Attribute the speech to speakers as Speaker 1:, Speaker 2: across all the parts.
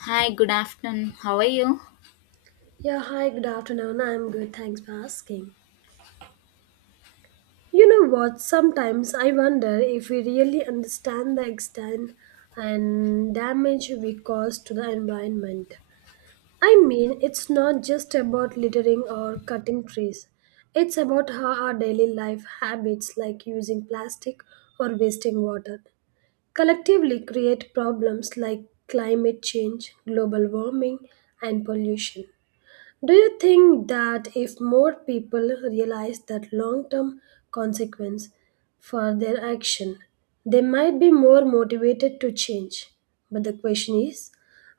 Speaker 1: Hi, good afternoon. How are you?
Speaker 2: Yeah, hi, good afternoon. I'm good, thanks for asking. You know what? Sometimes I wonder if we really understand the extent and damage we cause to the environment. I mean, it's not just about littering or cutting trees, it's about how our daily life habits, like using plastic or wasting water, collectively create problems like climate change, global warming, and pollution. Do you think that if more people realize that long term consequence for their action, they might be more motivated to change? But the question is,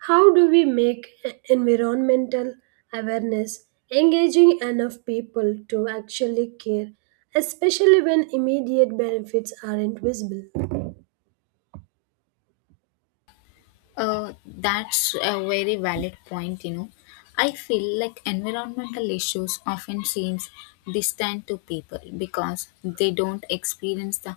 Speaker 2: how do we make environmental awareness engaging enough people to actually care, especially when immediate benefits aren't visible?
Speaker 1: That's a very valid point, you know. I feel like environmental issues often seems distant to people because they don't experience the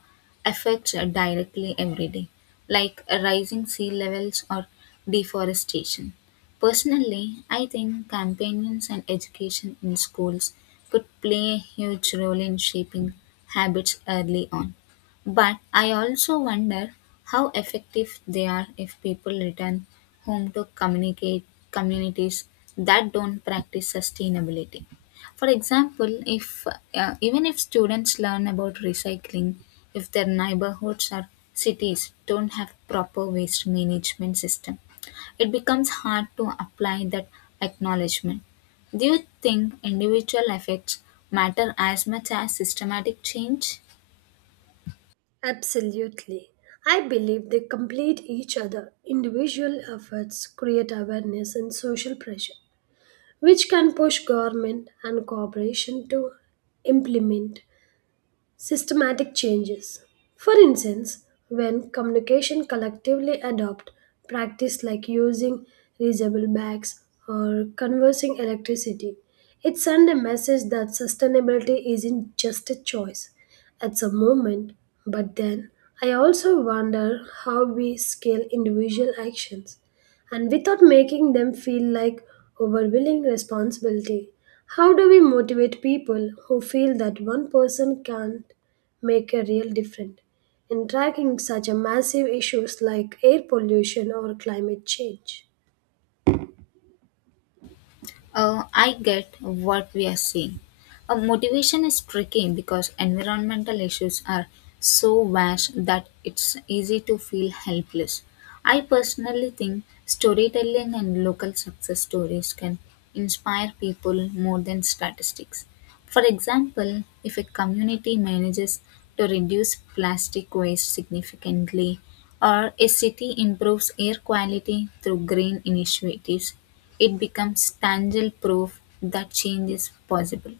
Speaker 1: effects directly every day, like rising sea levels or deforestation. Personally, I think campaigns and education in schools could play a huge role in shaping habits early on. But I also wonder how effective they are if people return home to communicate communities that don't practice sustainability. For example, if even if students learn about recycling, if their neighborhoods or cities don't have proper waste management system, it becomes hard to apply that acknowledgement. Do you think individual effects matter as much as systematic change?
Speaker 2: Absolutely. I believe they complete each other. Individual efforts create awareness and social pressure, which can push government and corporation to implement systematic changes. For instance, when communication collectively adopt practice like using reusable bags or conversing electricity, it sends a message that sustainability isn't just a choice. It's a movement, but then I also wonder how we scale individual actions and without making them feel like overwhelming responsibility. How do we motivate people who feel that one person can't make a real difference in tracking such a massive issues like air pollution or climate change?
Speaker 1: I get what we are seeing. Motivation is tricky because environmental issues are so vast that it's easy to feel helpless. I personally think storytelling and local success stories can inspire people more than statistics. For example, if a community manages to reduce plastic waste significantly, or a city improves air quality through green initiatives, it becomes tangible proof that change is possible.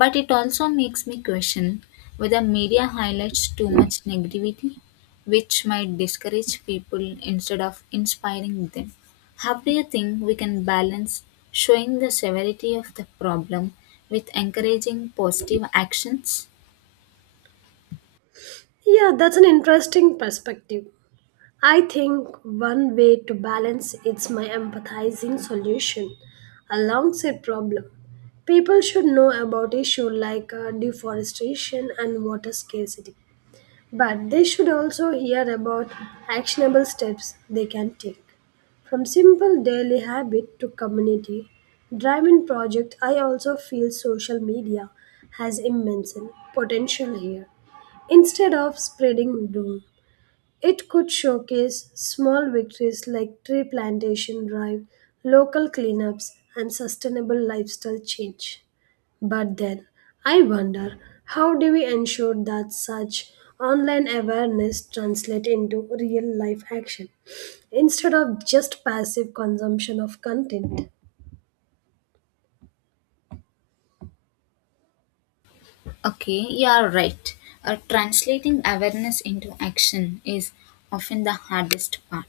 Speaker 1: But it also makes me question whether media highlights too much negativity, which might discourage people instead of inspiring them. How do you think we can balance showing the severity of the problem with encouraging positive actions?
Speaker 2: Yeah, that's an interesting perspective. I think one way to balance it's my empathizing solution alongside problem. People should know about issue like deforestation and water scarcity, but they should also hear about actionable steps they can take. From simple daily habit to community driven project, I also feel social media has immense potential here. Instead of spreading doom, it could showcase small victories like tree plantation drive, local cleanups, and sustainable lifestyle change. But then, I wonder how do we ensure that such online awareness translate into real life action instead of just passive consumption of content?
Speaker 1: Okay, you are right. Translating awareness into action is often the hardest part.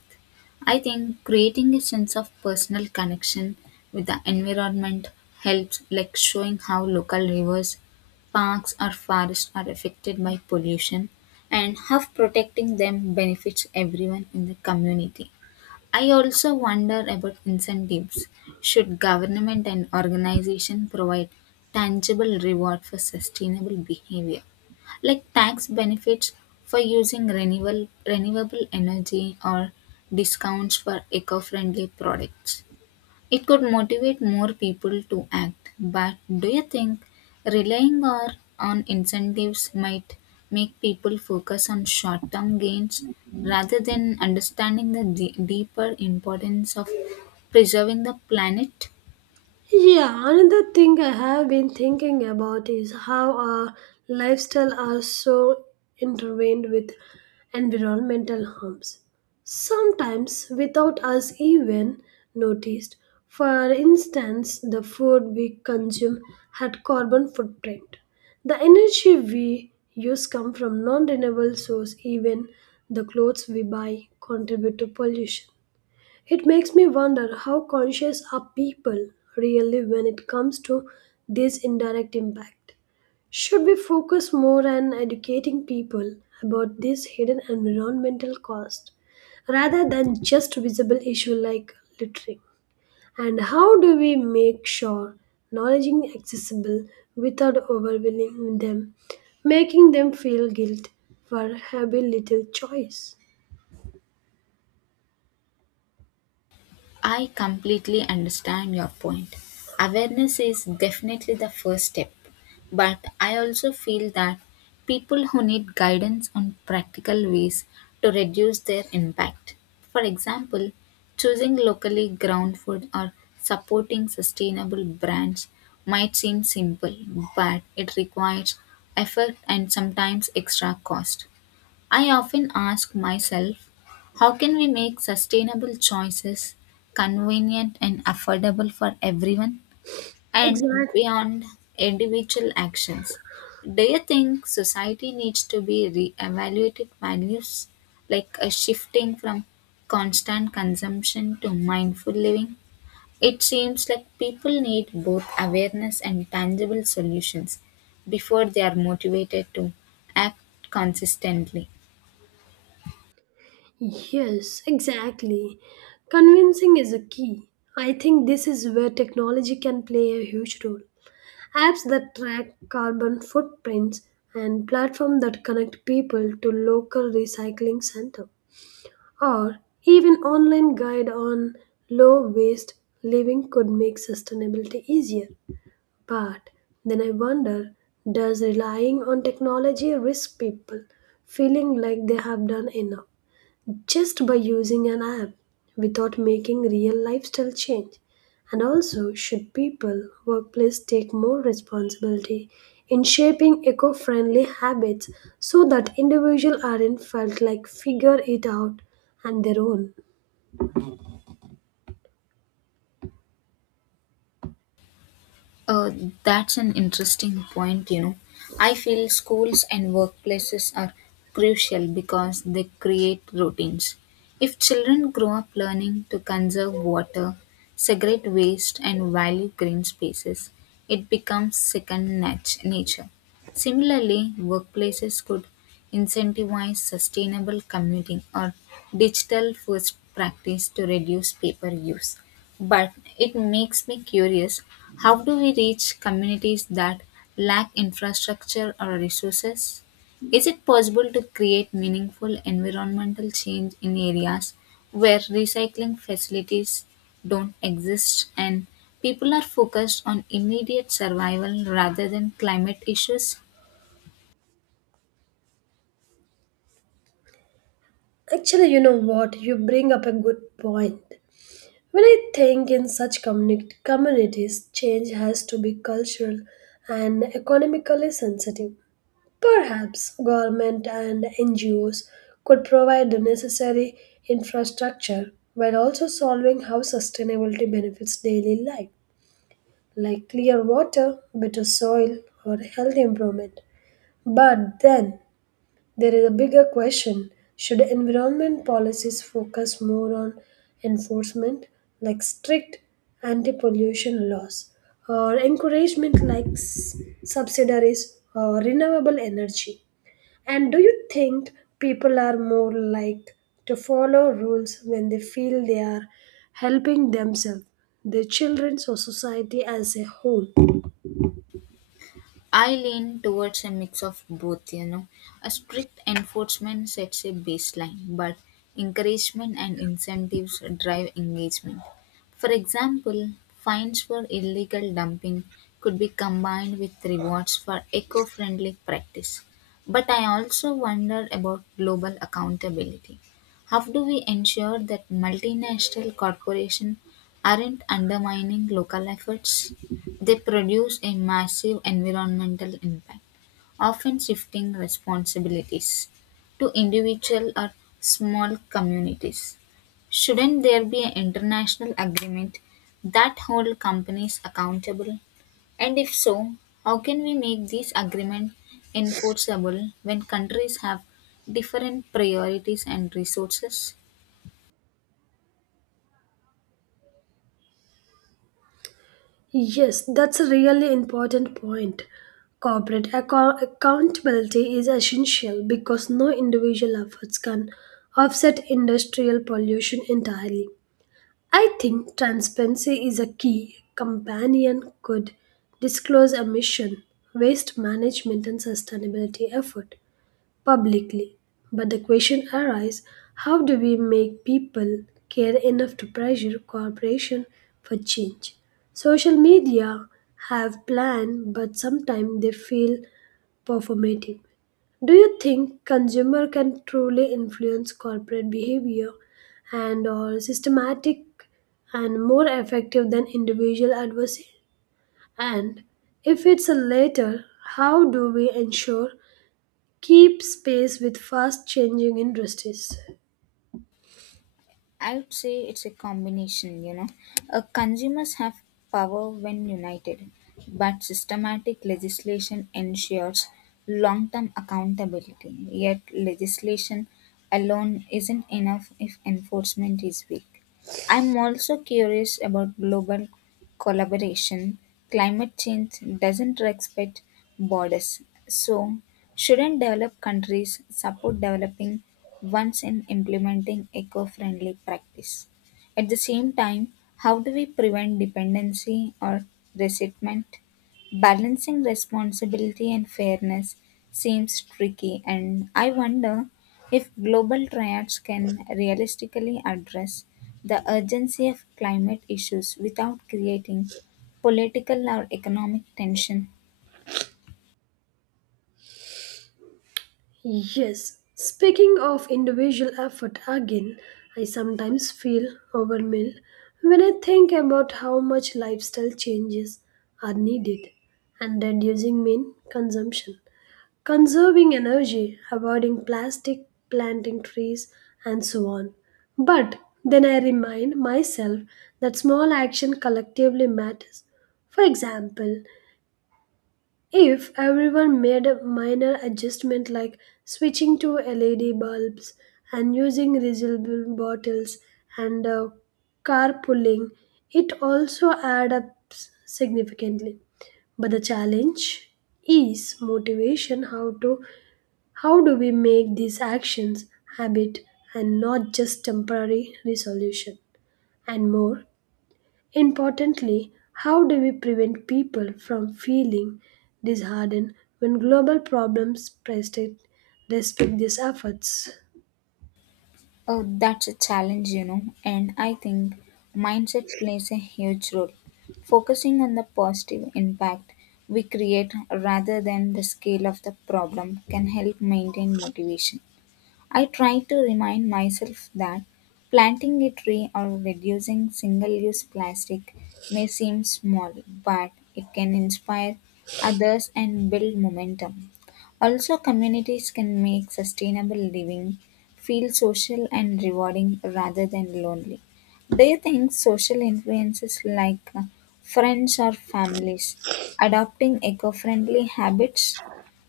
Speaker 1: I think creating a sense of personal connection with the environment helps, like showing how local rivers, parks, or forests are affected by pollution and how protecting them benefits everyone in the community. I also wonder about incentives. Should government and organization provide tangible reward for sustainable behavior, like tax benefits for using renewable energy or discounts for eco-friendly products? It could motivate more people to act, but do you think relying or on incentives might make people focus on short term gains rather than understanding the deeper importance of preserving the planet?
Speaker 2: Yeah, another thing I have been thinking about is how our lifestyle are so intertwined with environmental harms. Sometimes without us even noticed. For instance, the food we consume had carbon footprint. The energy we use come from non-renewable source. Even the clothes we buy contribute to pollution. It makes me wonder how conscious are people really when it comes to this indirect impact. Should we focus more on educating people about this hidden environmental cost rather than just visible issue like littering? And how do we make sure knowledge is accessible without overwhelming them, making them feel guilt for having little choice?
Speaker 1: I completely understand your point. Awareness is definitely the first step, but I also feel that people who need guidance on practical ways to reduce their impact. For example, choosing locally ground food or supporting sustainable brands might seem simple, but it requires effort and sometimes extra cost. I often ask myself, how can we make sustainable choices convenient and affordable for everyone and
Speaker 2: Exactly.
Speaker 1: beyond individual actions? Do you think society needs to be re-evaluated values like a shifting from constant consumption to mindful living? It seems like people need both awareness and tangible solutions before they are motivated to act consistently.
Speaker 2: Yes, exactly. Convincing is a key. I think this is where technology can play a huge role. Apps that track carbon footprints and platforms that connect people to local recycling center, or even online guide on low waste living could make sustainability easier. But then I wonder, does relying on technology risk people feeling like they have done enough, just by using an app without making real lifestyle change? And also, should people, workplace take more responsibility in shaping eco friendly habits so that individuals aren't felt like figure it out on their own?
Speaker 1: Uh, that's an interesting point, you know. I feel schools and workplaces are crucial because they create routines. If children grow up learning to conserve water, segregate waste, and value green spaces, it becomes second nature. Similarly, workplaces could incentivize sustainable commuting or digital first practice to reduce paper use. But it makes me curious, how do we reach communities that lack infrastructure or resources? Is it possible to create meaningful environmental change in areas where recycling facilities don't exist and people are focused on immediate survival rather than climate issues?
Speaker 2: Actually, you know what? You bring up a good point. When I think in such communities, change has to be cultural and economically sensitive. Perhaps government and NGOs could provide the necessary infrastructure while also solving how sustainability benefits daily life, like clear water, better soil, or health improvement. But then there is a bigger question, should environment policies focus more on enforcement, like strict anti pollution laws, or encouragement, like subsidiaries or renewable energy? And do you think people are more like to follow rules when they feel they are helping themselves, their children, or society as a whole?
Speaker 1: I lean towards a mix of both, you know. A strict enforcement sets a baseline, but encouragement and incentives drive engagement. For example, fines for illegal dumping could be combined with rewards for eco friendly practice. But I also wonder about global accountability. How do we ensure that multinational corporations aren't undermining local efforts? They produce a massive environmental impact, often shifting responsibilities to individual or small communities. Shouldn't there be an international agreement that hold companies accountable? And if so, how can we make this agreement enforceable when countries have different priorities and resources?
Speaker 2: Yes, that's a really important point. Corporate accountability is essential because no individual efforts can offset industrial pollution entirely. I think transparency is a key companion could disclose emission, waste management and sustainability effort publicly. But the question arises, how do we make people care enough to pressure corporation for change? Social media have plan but sometimes they feel performative. Do you think consumer can truly influence corporate behavior and or systematic and more effective than individual advocacy? And if it's a latter, how do we ensure keep space with fast changing industries?
Speaker 1: I would say it's a combination, you know. Consumers have power when united, but systematic legislation ensures long term accountability. Yet, legislation alone isn't enough if enforcement is weak. I am also curious about global collaboration. Climate change doesn't respect borders. So, shouldn't developed countries support developing ones in implementing eco friendly practice? At the same time, how do we prevent dependency or resentment? Balancing responsibility and fairness seems tricky, and I wonder if global triads can realistically address the urgency of climate issues without creating political or economic tension.
Speaker 2: Yes, speaking of individual effort again, I sometimes feel overwhelmed when I think about how much lifestyle changes are needed and reducing main consumption, conserving energy, avoiding plastic, planting trees, and so on. But then I remind myself that small action collectively matters. For example, if everyone made a minor adjustment like switching to LED bulbs and using reusable bottles and carpooling, it also adds up significantly. But the challenge is motivation, how to how do we make these actions habit and not just temporary resolution, and more importantly, how do we prevent people from feeling disheartened when global problems persist despite these efforts?
Speaker 1: Oh, that's a challenge, you know, and I think mindset plays a huge role. Focusing on the positive impact we create rather than the scale of the problem can help maintain motivation. I try to remind myself that planting a tree or reducing single use plastic may seem small, but it can inspire others and build momentum. Also, communities can make sustainable living feel social and rewarding rather than lonely. Do you think social influences like friends or families adopting eco friendly habits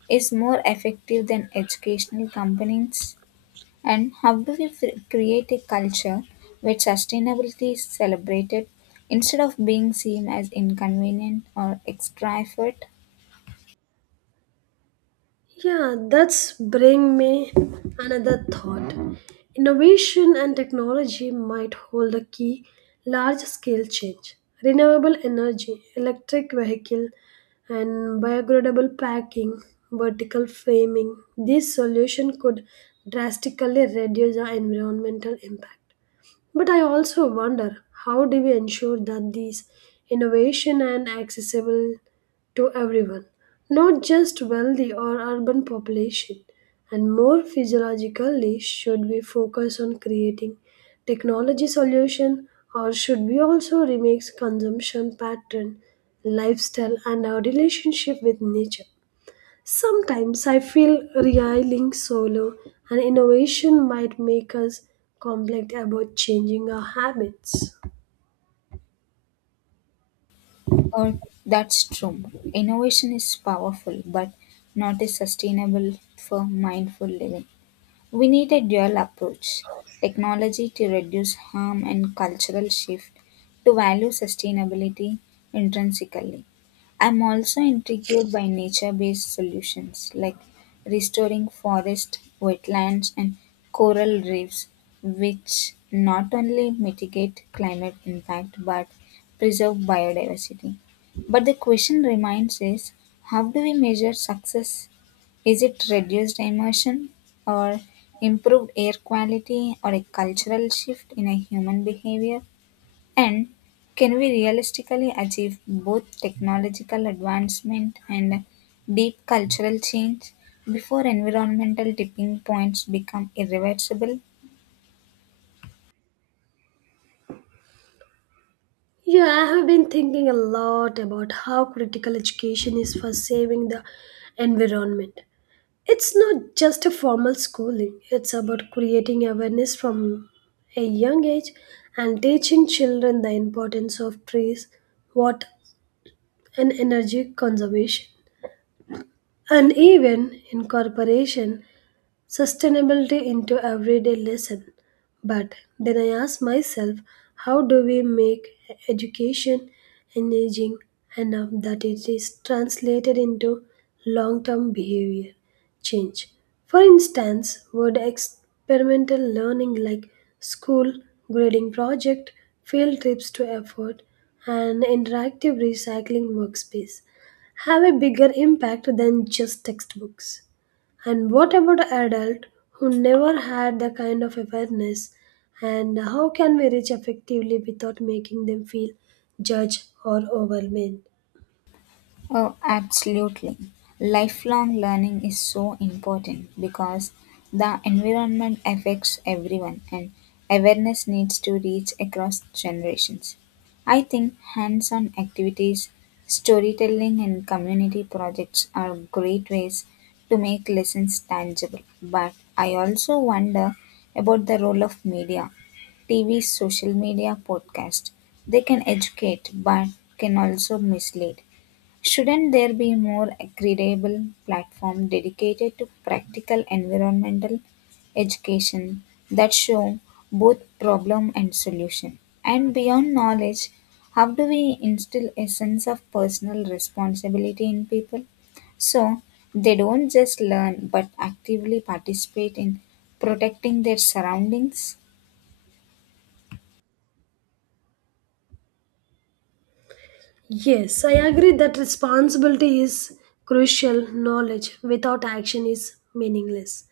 Speaker 1: is more effective than educational campaigns? And how do we create a culture where sustainability is celebrated instead of being seen as inconvenient or extra effort?
Speaker 2: Yeah, that's bring me another thought. Innovation and technology might hold the key large scale change. Renewable energy, electric vehicle and biodegradable packing, vertical framing. This solution could drastically reduce our environmental impact. But I also wonder, how do we ensure that these innovation and accessible to everyone, not just wealthy or urban population, and more physiologically should we focus on creating technology solution, or should we also remix consumption pattern, lifestyle and our relationship with nature? Sometimes I feel RIA linked solo and innovation might make us complex about changing our habits.
Speaker 1: Or that's true. Innovation is powerful, but not is sustainable for mindful living. We need a dual approach, technology to reduce harm and cultural shift to value sustainability intrinsically. I'm also intrigued by nature based solutions like restoring forest, wetlands, and coral reefs, which not only mitigate climate impact but preserve biodiversity. But the question remains, is how do we measure success, is it reduced immersion, or improved air quality, or a cultural shift in a human behavior? And can we realistically achieve both technological advancement and deep cultural change before environmental tipping points become irreversible?
Speaker 2: Yeah, I have been thinking a lot about how critical education is for saving the environment. It's not just a formal schooling, it's about creating awareness from a young age and teaching children the importance of trees, water, and energy conservation. And even incorporation sustainability into everyday lesson. But then I ask myself, how do we make education engaging enough that it is translated into long-term behavior change? For instance, would experimental learning like school grading project, field trips to effort, and interactive recycling workspace have a bigger impact than just textbooks? And what about adult who never had the kind of awareness? And how can we reach effectively without making them feel judged or overwhelmed?
Speaker 1: Oh, absolutely. Lifelong learning is so important because the environment affects everyone and awareness needs to reach across generations. I think hands on activities, storytelling, and community projects are great ways to make lessons tangible. But I also wonder about the role of media, TV, social media, podcast. They can educate but can also mislead. Shouldn't there be more credible platform dedicated to practical environmental education that show both problem and solution? And beyond knowledge, how do we instill a sense of personal responsibility in people? So they don't just learn but actively participate in protecting their surroundings?
Speaker 2: Yes, I agree that responsibility is crucial. Knowledge without action is meaningless.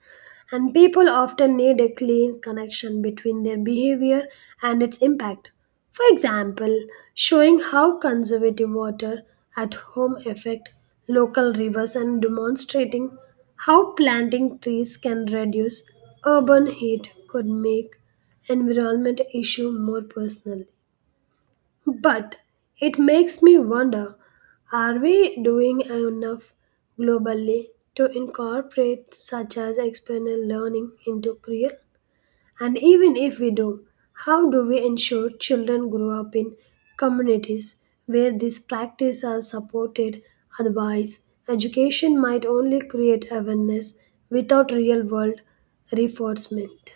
Speaker 2: And people often need a clean connection between their behavior and its impact. For example, showing how conservative water at home affect local rivers and demonstrating how planting trees can reduce urban heat could make environment issue more personally. But it makes me wonder, are we doing enough globally to incorporate such as external learning into Creole? And even if we do, how do we ensure children grow up in communities where these practices are supported? Otherwise, education might only create awareness without real world reinforcement.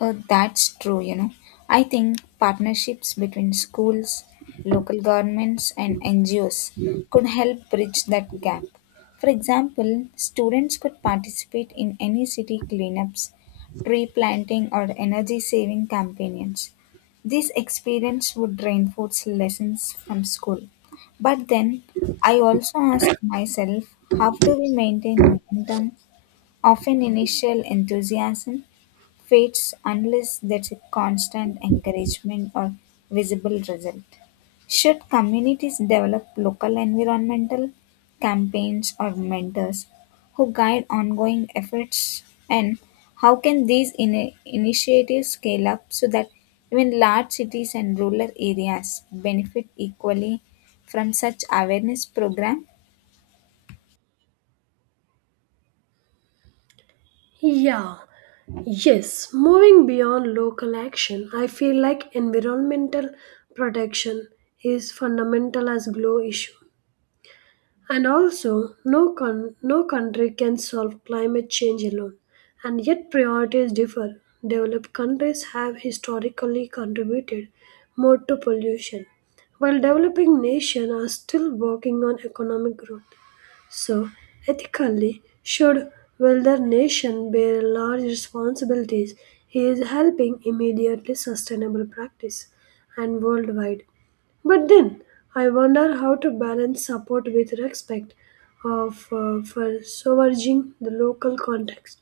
Speaker 1: That's true, you know. I think partnerships between schools, local governments, and NGOs could help bridge that gap. For example, students could participate in any city cleanups, tree planting, or energy saving campaigns. This experience would reinforce lessons from school. But then I also ask myself, how do we maintain momentum? Often initial enthusiasm fades unless there's a constant encouragement or visible result. Should communities develop local environmental campaigns or mentors who guide ongoing efforts? And how can these initiatives scale up so that even large cities and rural areas benefit equally from such awareness program?
Speaker 2: Yeah, yes, moving beyond local action, I feel like environmental protection is fundamental as glow issue. And also, no country can solve climate change alone, and yet priorities differ. Developed countries have historically contributed more to pollution, while developing nations are still working on economic growth. So, ethically, should wealthier nation bear large responsibilities? He is helping immediately sustainable practice and worldwide. But then, I wonder how to balance support with respect of for sovereign the local context.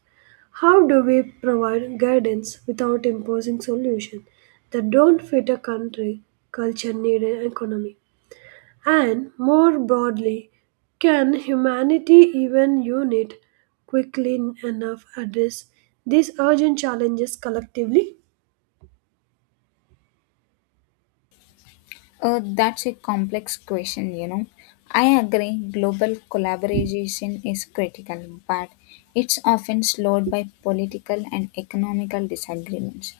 Speaker 2: How do we provide guidance without imposing solutions that don't fit a country, culture, need, and economy? And more broadly, can humanity even unit quickly enough address these urgent challenges collectively?
Speaker 1: That's a complex question, you know. I agree, global collaboration is critical, but it's often slowed by political and economical disagreements.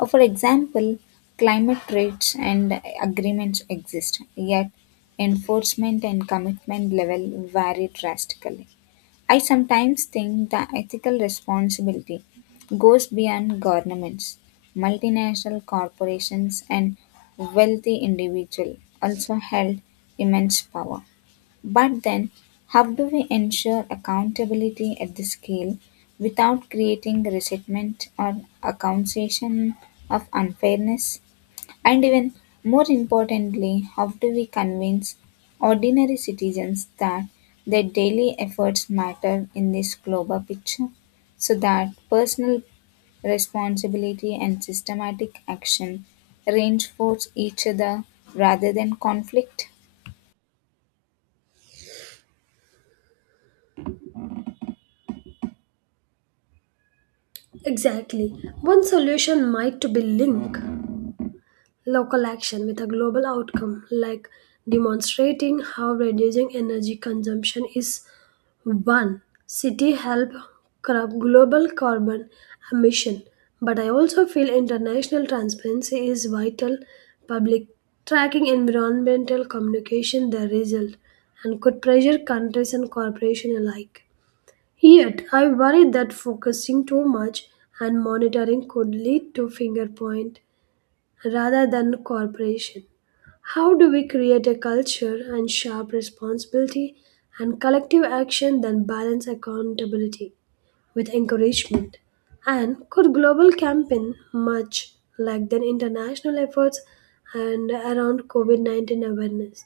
Speaker 1: For example, climate trades and agreements exist, yet enforcement and commitment level vary drastically. I sometimes think the ethical responsibility goes beyond governments. Multinational corporations and wealthy individuals also held immense power. But then, how do we ensure accountability at the scale without creating resentment or accusation of unfairness? And even more importantly, how do we convince ordinary citizens that their daily efforts matter in this global picture so that personal responsibility and systematic action reinforce each other rather than conflict?
Speaker 2: Exactly. One solution might to be link local action with a global outcome, like demonstrating how reducing energy consumption is one city help curb global carbon emission. But I also feel international transparency is vital. Public tracking environmental communication, the result, and could pressure countries and corporations alike. Yet, I worry that focusing too much and monitoring could lead to finger point rather than corporation? How do we create a culture and sharp responsibility and collective action that balance accountability with encouragement? And could global campaign much like the international efforts and around COVID-19 awareness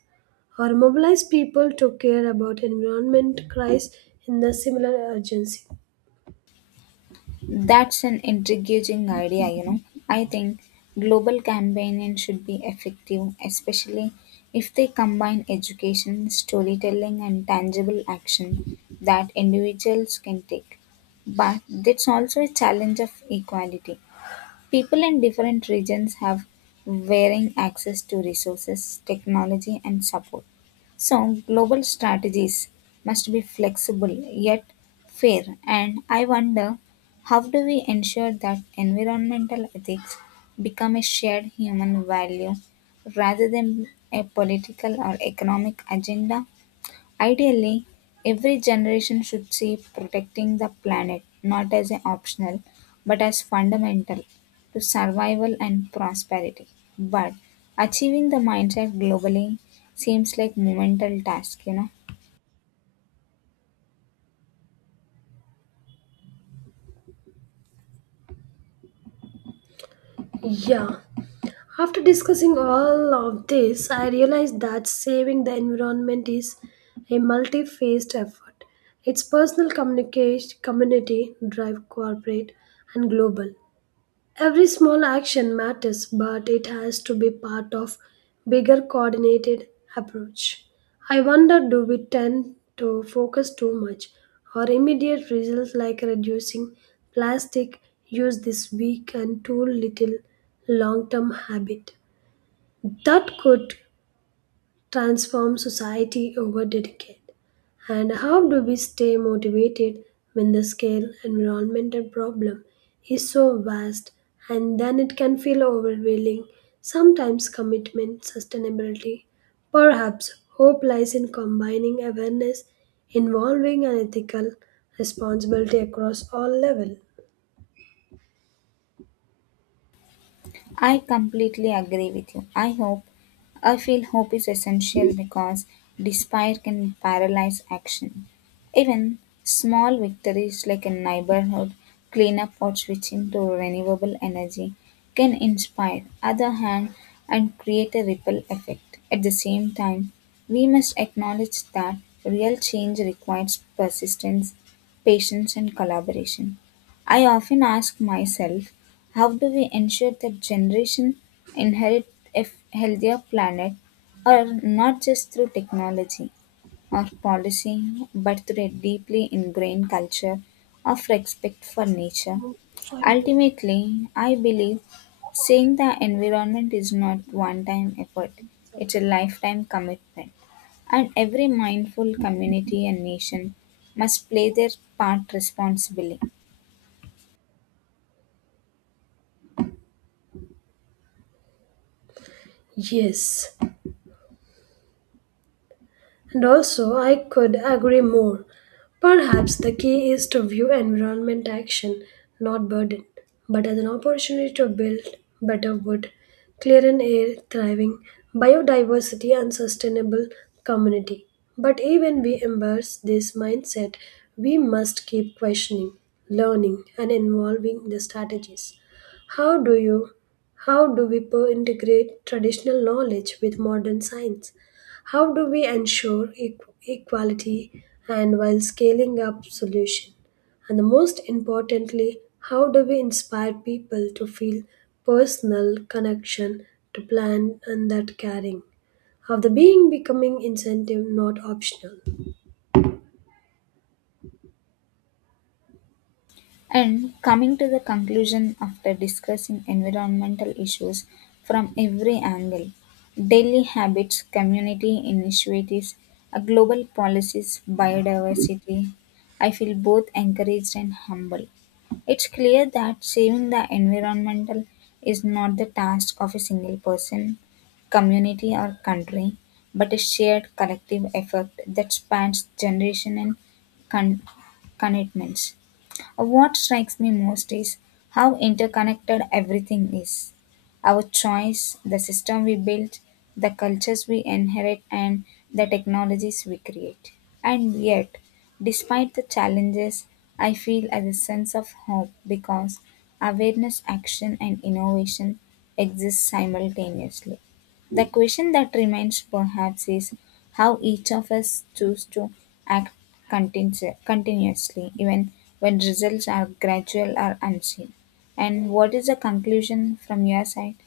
Speaker 2: or mobilize people to care about environment crisis in the similar urgency?
Speaker 1: That's an intriguing idea, you know. I think global campaigning should be effective, especially if they combine education, storytelling, and tangible action that individuals can take. But that's also a challenge of equality. People in different regions have varying access to resources, technology, and support. So, global strategies must be flexible yet fair. And I wonder, how do we ensure that environmental ethics become a shared human value rather than a political or economic agenda? Ideally, every generation should see protecting the planet not as an optional but as fundamental to survival and prosperity. But achieving the mindset globally seems like monumental task, you know.
Speaker 2: Yeah. After discussing all of this, I realized that saving the environment is a multi phased effort. It's personal, communication, community, drive, corporate, and global. Every small action matters, but it has to be part of bigger coordinated approach. I wonder, do we tend to focus too much on immediate results like reducing plastic use this week and too little long term habit that could transform society over decades? And how do we stay motivated when the scale environmental problem is so vast and then it can feel overwhelming? Sometimes commitment, sustainability, perhaps hope lies in combining awareness involving an ethical responsibility across all levels.
Speaker 1: I completely agree with you. I feel hope is essential because despair can paralyze action. Even small victories like a neighborhood cleanup or switching to renewable energy can inspire other hand and create a ripple effect. At the same time, we must acknowledge that real change requires persistence, patience, and collaboration. I often ask myself, how do we ensure that generations inherit a healthier planet, or not just through technology or policy, but through a deeply ingrained culture of respect for nature?
Speaker 2: 5 minutes,
Speaker 1: Ultimately, I believe saving the environment is not one time effort, it's
Speaker 2: okay?
Speaker 1: a lifetime commitment. And every mindful community and nation must play their part responsibly.
Speaker 2: Yes. And also, I could agree more. Perhaps the key is to view environment action, not burden, but as an opportunity to build better wood, clear and air, thriving biodiversity, and sustainable community. But even we embrace this mindset, we must keep questioning, learning, and involving the strategies. How do you how do we integrate traditional knowledge with modern science? How do we ensure equality and while scaling up solution? And the most importantly, how do we inspire people to feel personal connection to plan and that caring? Of the being becoming incentive not optional.
Speaker 1: And coming to the conclusion after discussing environmental issues from every angle, daily habits, community initiatives, global policies, biodiversity, I feel both encouraged and humble. It's clear that saving the environmental is not the task of a single person, community, or country, but a shared collective effort that spans generation and con- commitments. What strikes me most is how interconnected everything is. Our choice, the system we build, the cultures we inherit, and the technologies we create. And yet, despite the challenges, I feel as a sense of hope because awareness, action, and innovation exist simultaneously. The question that remains, perhaps, is how each of us choose to act continuously, even when results are gradual or unseen. And what is the conclusion from your side?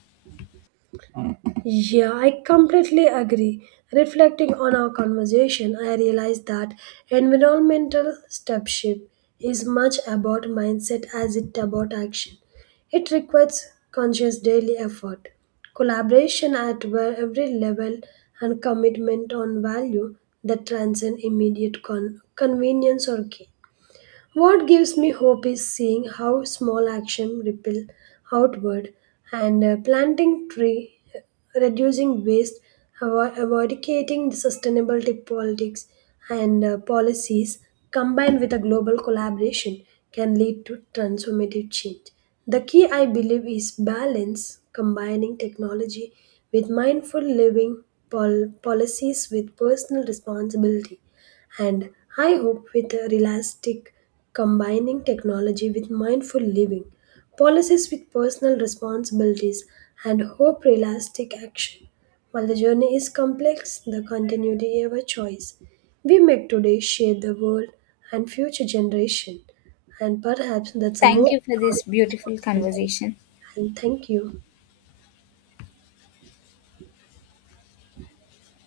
Speaker 2: Yeah, I completely agree. Reflecting on our conversation, I realized that environmental stewardship is much about mindset as it about action. It requires conscious daily effort, collaboration at where every level, and commitment on value that transcend immediate convenience or gain. What gives me hope is seeing how small action ripple outward and planting tree, reducing waste, eradicating the sustainability politics and policies combined with a global collaboration can lead to transformative change. The key I believe is balance, combining technology with mindful living policies with personal responsibility and I hope with a realistic combining technology with mindful living, policies with personal responsibilities, and hope realistic action. While the journey is complex, the continuity is our choice. We make today shape the world and future generation, and perhaps that's a
Speaker 1: Thank
Speaker 2: more
Speaker 1: you for
Speaker 2: proud
Speaker 1: this beautiful
Speaker 2: responsibility.
Speaker 1: conversation.
Speaker 2: And thank you.